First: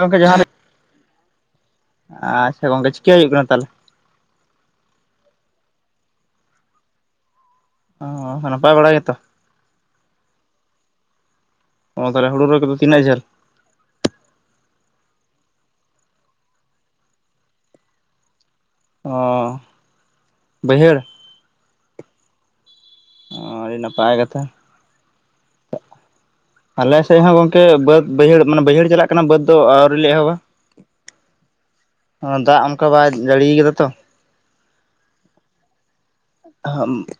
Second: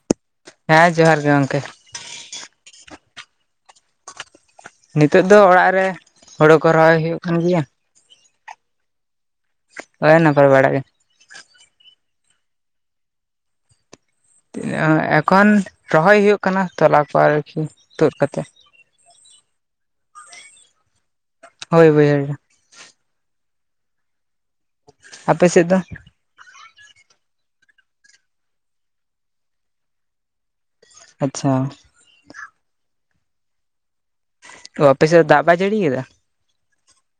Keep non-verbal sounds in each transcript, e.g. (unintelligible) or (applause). ᱜᱚᱢᱠᱮ ᱡᱚᱦᱟᱨ ᱦᱮᱸ ᱡᱚᱦᱟᱨ ᱜᱮ ᱜᱚᱢᱠᱮ ᱟᱪᱪᱷᱟ ᱜᱚᱝᱠᱮ ᱪᱤᱠᱟ ᱦᱩᱭᱩᱜ ᱠᱟᱱᱟ ᱛᱟᱦᱚᱞᱮ ᱱᱤᱛᱚᱜ ᱫᱚ ᱚᱲᱟᱜ ᱨᱮ ᱦᱳᱲᱳ ᱠᱚ ᱨᱚᱦᱚᱭ ᱦᱩᱭᱩᱜ ᱠᱟᱱ ᱜᱮᱭᱟ ᱚ ᱱᱟᱯᱟᱭ ᱵᱟᱲᱟ ᱜᱮᱛᱚ ᱦᱮᱸ ᱱᱟᱯᱟᱭ ᱵᱟᱲᱟ ᱜᱮ ᱚ ᱛᱟᱦᱚᱞᱮ ᱦᱳᱲᱳ ᱨᱚᱦᱚᱭ ᱠᱚᱫᱚ ᱛᱤᱱᱟᱹᱜ ᱡᱷᱟᱹᱞ ᱮᱠᱷᱚᱱ ᱨᱚᱦᱚᱭ ᱦᱩᱭᱩᱜ ᱠᱟᱱᱟ ᱛᱚᱞᱟ ᱠᱚ ᱟᱨᱠᱤ ᱛᱩᱫ ᱠᱟᱛᱮᱜ ᱚᱻ ᱵᱟᱹᱭᱦᱟᱹᱲ ᱦᱳᱭ ᱵᱟ, ᱭᱦᱟᱹᱲ ᱚ ᱟᱹᱰᱤ ᱱᱟᱯᱟᱭ ᱠᱟᱛᱷᱟ ᱟᱯᱮ ᱥᱮᱫ ᱫᱚ? ᱟᱞᱮ ᱥᱮᱫ ᱦᱚᱸ ᱜᱚᱝᱠᱮ ᱵᱟᱹᱫ ᱵᱟᱹᱭᱦᱟᱹᱲ ᱢᱟᱱᱮ ᱵᱟᱹᱭᱦᱟᱹᱲ ᱪᱟᱞᱟᱜ ᱠᱟᱱᱟ ᱵᱟᱹᱫᱽ ᱫᱚ ᱟᱹᱣᱨᱤ ᱞᱮ ᱮᱦᱚᱵᱟ ᱟᱪᱪᱷᱟ ᱫᱟᱜ ᱚᱱᱠᱟ ᱵᱟᱭ ᱡᱟᱹᱲᱤ ᱠᱟᱫᱟ ᱛᱚ ᱚ ᱟᱯᱮᱥᱮᱫ ᱫᱟᱜ ᱵᱟᱭ ᱡᱟᱹᱲᱤ ᱠᱮᱫᱟ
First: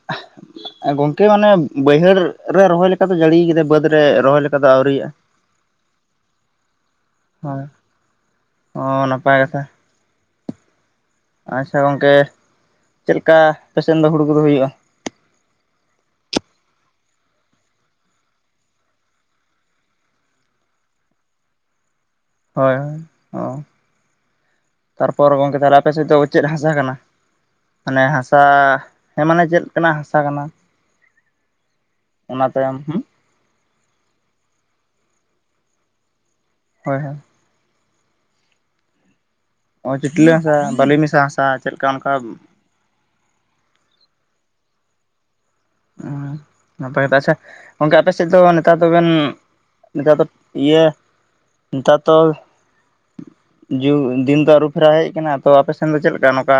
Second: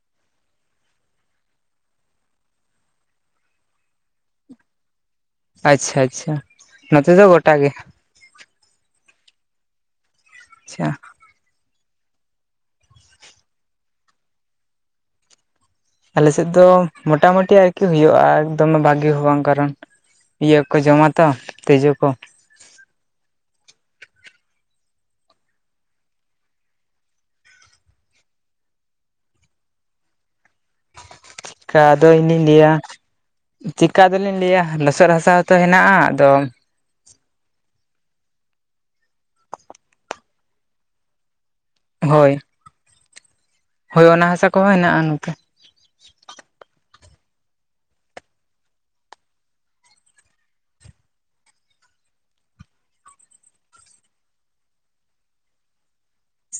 (inaudible) ᱜᱚᱝᱠᱮ ᱢᱟᱱᱮ ᱵᱟᱹᱭᱦᱟᱹᱲ ᱨᱮ ᱨᱚᱦᱚᱭ ᱞᱮᱠᱟ ᱫᱚ ᱡᱟᱹᱲᱤᱭ ᱠᱮᱫᱟ ᱵᱟᱹᱫᱽ ᱨᱮ ᱨᱚᱦᱚᱭ ᱞᱮᱠᱟ ᱫᱚ ᱟᱹᱣᱨᱤᱜᱼᱟ ᱟᱪᱷᱟ ᱟᱪᱷᱟ ᱱᱚᱛᱮ ᱫᱚ ᱜᱚᱴᱟ ᱦᱳᱭ ᱜᱮ ᱚ ᱱᱟᱯᱟᱭ ᱠᱟᱛᱷᱟ ᱟᱪᱪᱷᱟ᱾ ᱟᱪᱪᱷᱟ ᱜᱚᱝᱠᱮ ᱪᱮᱫ ᱞᱮᱠᱟ ᱟᱯᱮ ᱥᱮᱱ ᱫᱚ ᱦᱩᱲᱩ ᱠᱚᱫᱚ ᱦᱩᱭᱩᱜᱼᱟ? ᱟᱞᱮ ᱥᱮᱫ ᱫᱚ ᱢᱚᱴᱟ ᱢᱚᱴᱤ ᱟᱨᱠᱤ ᱦᱩᱭᱩᱜᱼᱟ, ᱫᱚᱢᱮ ᱵᱷᱟᱜᱤ ᱦᱚᱸ ᱵᱟᱝ ᱠᱟᱨᱚᱱ ᱤᱭᱟᱹ ᱠᱚ ᱡᱚᱢ ᱟ ᱛᱚ ᱛᱤᱡᱩ ᱠᱚ᱾ ᱦᱳᱭ ᱚ ᱛᱟᱨᱯᱚᱨ ᱜᱚᱢᱠᱮ ᱛᱟᱞᱦᱮ ᱟᱯᱮ ᱥᱮᱫ ᱫᱚ ᱪᱮᱫ ᱦᱟᱥᱟ ᱠᱟᱱᱟ? ᱢᱟᱱᱮ ᱦᱟᱥᱟ ᱦᱮᱸ ᱢᱟᱱᱮ ᱪᱮᱫ ᱞᱮᱠᱟᱱᱼᱟᱜ ᱦᱟᱥᱟ ᱠᱟᱱᱟ᱾ ᱪᱮᱜᱠᱟ ᱟᱫᱚ ᱤᱧ ᱫᱩᱧ ᱚᱱᱟ ᱞᱟᱹᱭ ᱟ ᱛᱟᱭᱚᱢ ᱦᱩᱸ ᱪᱤᱠᱜᱟ ᱟᱫᱚ ᱞᱤᱧ ᱞᱟᱹᱭ ᱟ ᱞᱚᱥᱚᱫ ᱦᱟᱥᱟ ᱦᱚᱸᱛᱚ ᱦᱮᱱᱟᱜᱼᱟ ᱟᱫᱚ ᱦᱳᱭ ᱦᱮᱸ ᱪᱤᱴᱞᱟᱹ ᱦᱟᱥᱟ ᱵᱟᱹᱞᱤ ᱢᱮᱥᱟ ᱦᱟᱥᱟ ᱪᱮᱫ ᱞᱮᱠᱟ ᱚᱱᱠᱟ ᱦᱳᱭ ᱦᱳᱭ ᱚᱱᱟ ᱦᱟᱥᱟ ᱠᱚᱦᱚᱸ ᱦᱮᱱᱟᱜᱼᱟ ᱱᱚᱛᱮ (unintelligible) ᱜᱚᱝᱠᱮ ᱟᱯᱮ ᱥᱮᱫ ᱫᱚ ᱱᱮᱛᱟᱨ ᱫᱚᱵᱮᱱ ᱱᱮᱛᱟᱨ ᱫᱚ ᱤᱭᱟᱹ ᱱᱮᱛᱟᱨ ᱛᱚ ᱡᱩᱜ ᱫᱤᱱ ᱫᱚ ᱟᱹᱨᱩᱯᱷᱮᱨᱟᱣ ᱦᱮᱡ ᱠᱟᱱᱟ ᱛᱚ ᱟᱯᱮ ᱥᱮᱱ ᱫᱚ ᱪᱮᱫ ᱞᱮᱠᱟ ᱱᱚᱝᱠᱟ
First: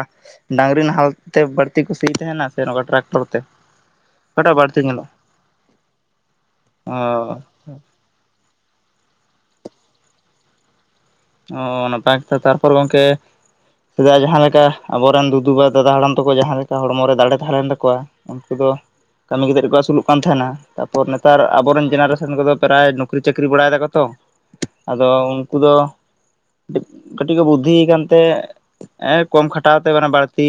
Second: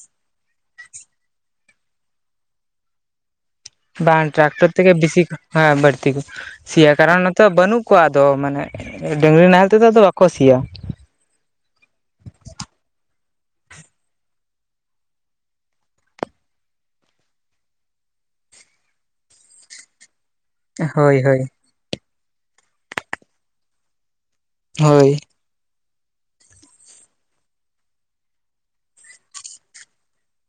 ᱰᱟᱝᱨᱤ ᱱᱟᱦᱮᱞ ᱛᱮ ᱵᱟᱹᱲᱛᱤ ᱠᱩ ᱥᱤᱭ ᱛᱟᱦᱮᱸᱱ ᱟ ᱥᱮ ᱱᱚᱝᱠᱟ ᱴᱨᱟᱠᱴᱚᱨ ᱛᱮ? ᱵᱟᱝ ᱚᱠᱟᱴᱟᱜ ᱴᱨᱟᱠᱴᱚᱨ ᱵᱟᱹᱲᱛᱤ ᱛᱮᱜᱮ ᱧᱮᱞᱚᱜᱼᱟ ᱵᱤᱥᱤ ᱦᱮᱸ ᱵᱟᱹᱲᱛᱤ ᱫᱚ ᱥᱤᱭᱟ ᱚ ᱠᱟᱱᱟ ᱱᱚᱮᱛ ᱵᱟᱹᱱᱩᱜ ᱠᱚᱣᱟ ᱟᱫᱚ ᱢᱟᱱᱮ ᱰᱟᱝᱨᱤ ᱱᱟᱦᱮᱞ ᱛᱮᱫᱚ ᱟᱫᱚ ᱵᱟᱠᱚ ᱥᱤᱭᱟ᱾ ᱚ ᱱᱟᱯᱟᱭ ᱠᱟᱛᱷᱟ ᱛᱟᱨᱯᱚᱨ ᱜᱚᱢᱠᱮ ᱥᱮᱫᱟᱭ ᱡᱟᱦᱟᱸ ᱞᱮᱠᱟ ᱟᱵᱚ ᱨᱮᱱ ᱫᱤᱫᱤ ᱵᱟ ᱫᱟᱫᱟ ᱦᱟᱲᱟᱢ ᱛᱟᱠᱚ ᱡᱟᱦᱟᱸ ᱞᱮᱠᱟ ᱦᱚᱲᱢᱚ ᱨᱮ ᱫᱟᱲᱮ ᱛᱟᱦᱮᱸ ᱞᱮᱱ ᱛᱟᱠᱚᱣᱟ, ᱩᱱᱠᱩ ᱫᱚ ᱠᱟᱹᱢᱤ ᱠᱟᱛᱮᱫ ᱜᱮᱠᱚ ᱟᱹᱥᱩᱞ ᱚᱜ ᱠᱟᱱ ᱛᱟᱦᱮᱸᱱᱟ᱾ ᱛᱟᱯᱚᱨ ᱦᱳᱭ ᱱᱮᱛᱟᱨ ᱦᱳᱭ ᱟᱵᱚ ᱨᱮᱱ ᱡᱮᱱᱟᱨᱮᱥᱚᱱ ᱠᱚᱫᱚ ᱯᱨᱟᱭ ᱱᱩᱠᱨᱤ ᱪᱟᱹᱠᱨᱤ ᱵᱟᱲᱟᱭ ᱫᱟᱠᱚ ᱛᱚ᱾ ᱟᱫᱚ ᱦᱳᱭ ᱩᱱᱠᱩ ᱫᱚ ᱠᱟᱹᱴᱤᱡ ᱠᱚ ᱵᱩᱫᱷᱤ ᱠᱟᱱᱛᱮ ᱠᱚᱢ ᱠᱷᱟᱴᱟᱣ ᱛᱮ ᱵᱟᱹᱲᱛᱤ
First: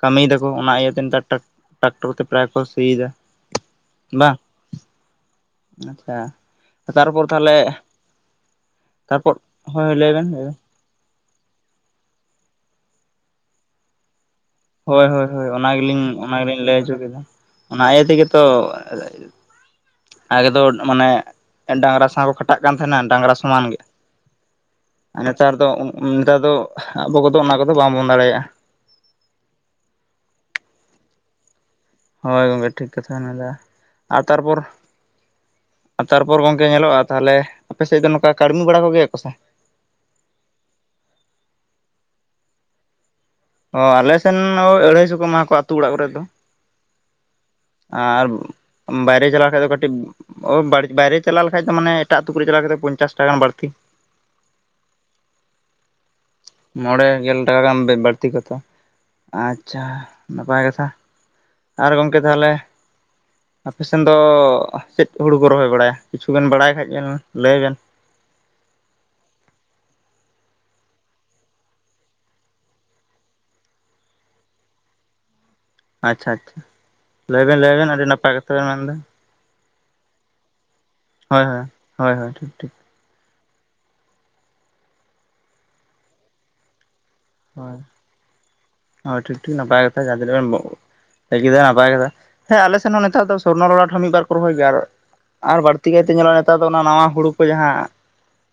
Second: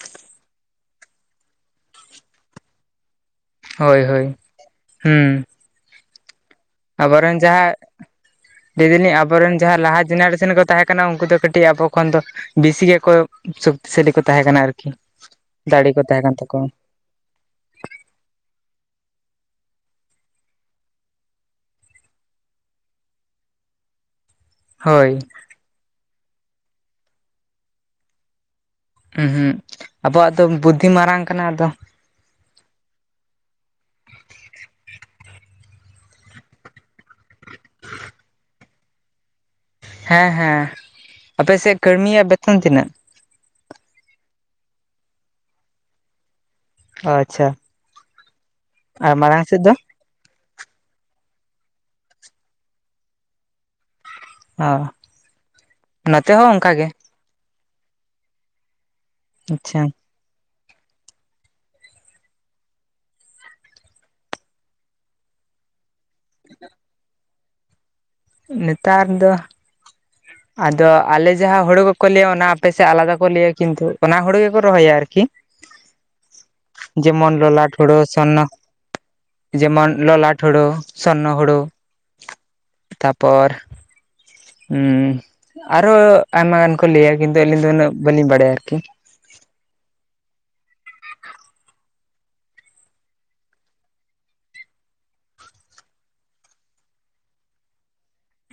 ᱠᱟᱹᱢᱤᱭ ᱫᱟᱠᱚ ᱚᱱᱟ ᱤᱭᱟᱹᱛᱮ ᱱᱮᱛᱟᱨ ᱴᱟᱠ ᱴᱨᱟᱠᱴᱚᱨ ᱛᱮ ᱯᱨᱟᱭ ᱠᱚ ᱥᱤᱭ ᱮᱫᱟ ᱦᱳᱭ ᱦᱳᱭ ᱦᱩᱸ᱾ ᱟᱪᱪᱷᱟ᱾ ᱛᱟᱨᱯᱚᱨ ᱟᱵᱚᱨᱮᱱ ᱛᱟᱦᱚᱞᱮ ᱡᱟᱦᱟᱸ, ᱞᱟᱹᱭ ᱫᱟᱞᱤᱧ ᱛᱟᱨᱯᱚᱨ ᱟᱵᱚᱨᱮᱱ ᱡᱟᱦᱟᱸᱭ ᱦᱳᱭ ᱞᱟᱦᱟ ᱞᱟᱹᱭ ᱵᱮᱱ ᱞᱟᱹᱭ ᱡᱮᱱᱟᱨᱮᱥᱚᱱ ᱵᱮᱱ ᱠᱚ ᱛᱟᱦᱮᱸ ᱠᱟᱱᱟ ᱩᱱᱠᱩ ᱫᱚ ᱠᱟᱹᱴᱤᱡ ᱟᱵᱚ ᱠᱷᱚᱱ ᱫᱚ ᱵᱤᱥᱤ ᱜᱮᱠᱚ ᱥᱚᱠᱛᱤᱥᱟᱞᱤ ᱠᱚ ᱛᱟᱦᱮᱸ ᱠᱟᱱᱟ ᱟᱨᱠᱤ᱾ ᱦᱳᱭ ᱦᱳᱭ ᱦᱳᱭ ᱚᱱᱟ ᱫᱟᱲᱮ ᱠᱚ ᱜᱮᱞᱤᱧ ᱛᱟᱦᱮᱸ ᱠᱟᱱ ᱚᱱᱟ ᱜᱮᱞᱤᱧ ᱛᱟᱠᱚᱣᱟ ᱞᱟᱹᱭ ᱦᱚᱪᱚ ᱠᱮᱫᱟ, ᱚᱱᱟ ᱤᱭᱟᱹ ᱛᱮᱜᱮ ᱛᱚ ᱟᱜᱮ ᱫᱚ ᱢᱟᱱᱮ ᱰᱟᱝᱨᱟ ᱥᱟᱶ ᱠᱚ ᱠᱷᱟᱴᱟᱜ ᱠᱟᱱ ᱛᱟᱦᱸᱱ ᱟ ᱰᱟᱝᱨᱟ ᱥᱚᱢᱟᱱ ᱜᱮ᱾ ᱦᱳᱭ᱾ ᱟᱨ ᱱᱮᱛᱟᱨ ᱫᱚ ᱱᱮᱛᱟᱨ ᱫᱚ ᱟᱵᱚ ᱠᱚᱫᱚ ᱚᱱᱟ ᱠᱚᱫᱚ ᱵᱟᱝ ᱵᱚᱱ ᱫᱟᱲᱮᱭᱟᱜᱼᱟ᱾ ᱦᱩᱸ ᱟᱵᱚᱣᱟᱜ ᱫᱚ ᱵᱩᱫᱷᱤ ᱢᱟᱨᱟᱝ ᱠᱟᱱᱟ ᱟᱫᱚ, ᱦᱳᱭ ᱜᱚᱢᱠᱮ ᱴᱷᱤᱠ ᱠᱟᱛᱷᱟ ᱵᱮᱱ ᱢᱮᱱᱫᱟ ᱟᱨ ᱛᱟᱨᱯᱚᱨ ᱟᱨ ᱛᱟᱨᱯᱚᱨ ᱜᱚᱝᱠᱮ ᱧᱮᱞᱚᱜᱼᱟ ᱛᱟᱦᱞᱮ ᱟᱯᱮ ᱥᱮᱫ ᱫᱚ ᱱᱚᱝᱠᱟ ᱠᱟᱹᱲᱢᱤ ᱵᱟᱲᱟ ᱠᱚ ᱜᱮᱭᱟ ᱠᱚ ᱥᱮ? ᱦᱮᱸ ᱦᱮᱸ ᱟᱯᱮ ᱥᱮᱫ ᱠᱟᱹᱲᱢᱤᱭᱼᱟᱜ ᱵᱮᱛᱚᱱ ᱛᱤᱱᱟᱹᱜ? ᱚ ᱟᱞᱮ ᱥᱮᱱ ᱟᱹᱲᱟᱹᱭ ᱥᱚ ᱠᱚ ᱮᱢᱟ ᱠᱚᱣᱟ ᱟᱹᱛᱩ ᱚᱲᱟᱜ ᱠᱚᱨᱮᱜ ᱫᱚ᱾ ᱚ ᱟᱪᱪᱷᱟ ᱟᱨ ᱟᱨ ᱵᱟᱭᱨᱮ ᱢᱟᱲᱟᱝ ᱪᱟᱞᱟᱣ ᱥᱮᱫ ᱠᱷᱟᱡ ᱫᱚ ᱠᱟᱹᱴᱤᱡ ᱚ ᱵᱟ ᱵᱟᱭᱨᱮ ᱪᱟᱞᱟᱣ ᱞᱮᱠᱷᱟᱡ ᱫᱚ ᱢᱟᱱᱮ ᱮᱴᱟᱜ ᱟᱹᱛᱩ ᱠᱚᱨᱮᱜ ᱪᱟᱞᱟᱣ ᱠᱟᱛᱮ ᱯᱚᱧᱪᱟᱥ ᱴᱟᱠᱟ ᱜᱟᱱ ᱵᱟᱹᱲᱛᱤ ᱦᱮᱸ᱾ ᱱᱚᱛᱮ ᱦᱚᱸ ᱚᱱᱠᱟ ᱜᱮ ᱢᱚᱬᱮ ᱜᱮᱞ ᱴᱟᱠᱟ ᱜᱟᱱ ᱵᱟᱹᱲᱛᱤ ᱠᱟᱛᱮ ᱟᱪᱪᱷᱟ᱾ ᱱᱟᱯᱟᱭ ᱠᱟᱛᱷᱟ ᱟᱨ ᱜᱚᱢᱠᱮ ᱛᱟᱦᱚᱞᱮ ᱟᱯᱮ ᱥᱮᱱ ᱫᱚ ᱪᱮᱫ ᱦᱩᱲᱩ ᱠᱚ ᱨᱚᱦᱚᱭ ᱵᱟᱲᱟᱭ ᱟ ᱠᱤᱪᱷᱩ ᱵᱮᱱ ᱵᱟᱲᱟᱭ ᱠᱷᱟᱡ ᱵᱮᱱ ᱞᱟᱹᱭ ᱵᱮᱱ? ᱱᱮᱛᱟᱨ ᱫᱚ ᱟᱫᱚ ᱟᱞᱮ ᱡᱟᱦᱟᱸ ᱦᱳᱲᱳ ᱠᱚᱠᱚ ᱞᱟᱹᱭᱟ ᱚᱱᱟ ᱟᱯᱮ ᱥᱮᱫ ᱟᱞᱟᱫᱟ ᱠᱚ ᱞᱟᱹᱭᱟ ᱠᱤᱱᱛᱩ ᱚᱱᱟ ᱦᱩᱲᱩ ᱜᱮᱠᱚ ᱨᱚᱦᱚᱭᱟ ᱟᱨᱠᱤ᱾ ᱟᱪᱪᱷᱟ ᱟᱪᱪᱷᱟ ᱡᱮᱢᱚᱱ ᱞᱟᱹᱭ ᱵᱤᱱ ᱞᱚᱞᱟᱴ ᱞᱟᱹᱭᱵᱤᱱ ᱦᱩᱲᱩ ᱟᱹᱰᱤ ᱱᱟᱯᱟᱭ ᱥᱚᱨᱱᱚ ᱠᱟᱛᱷᱟ ᱵᱮᱱ ᱢᱮᱱ ᱫᱟ᱾ ᱡᱮᱢᱚᱱ ᱞᱚᱞᱟᱴ ᱦᱩᱲᱩ, ᱥᱚᱨᱱᱚ ᱦᱳᱭ ᱦᱩᱲᱩ, ᱦᱳᱭ ᱦᱳᱭ ᱦᱳᱭ ᱴᱷᱤᱠ ᱴᱷᱤᱠ ᱛᱟᱯᱚᱨ ᱦᱩᱸ ᱟᱨᱚ ᱟᱭᱢᱟ ᱜᱟᱱ ᱠᱚ ᱞᱟᱹᱭ ᱟ ᱠᱤᱱᱛᱩ ᱟᱹᱞᱤᱧ ᱫᱚ ᱦᱳᱭ ᱩᱱᱟᱹᱜ ᱵᱟᱹᱞᱤᱧ ᱵᱟᱲᱟᱭᱟ ᱟᱨᱠᱤ᱾ ᱦᱳᱭ ᱴᱷᱤᱠ ᱴᱷᱤᱠ ᱱᱟᱯᱟᱭ ᱠᱟᱛᱷᱟ (unintelligible) (unintelligible) ᱱᱟᱯᱟᱭ ᱠᱟᱛᱷᱟ ᱦᱮᱸ ᱟᱞᱮ ᱥᱮᱫ ᱦᱚᱸ ᱱᱚᱛᱮ ᱫᱚ ᱥᱚᱨᱱᱚ ᱞᱚᱞᱟᱴ ᱦᱚᱸ ᱢᱤᱫᱵᱟᱨ ᱠᱚ ᱨᱚᱦᱚᱭ ᱜᱮᱭᱟ, ᱟᱨ ᱟᱨ ᱵᱟᱹᱲᱛᱤ ᱠᱟᱭᱛᱮ ᱧᱮᱞᱚᱜᱼᱟ ᱱᱮᱛᱟᱨ ᱫᱚ ᱚᱱᱟ ᱱᱟᱣᱟ ᱦᱩᱲᱩ ᱠᱚ ᱡᱟᱦᱟᱸ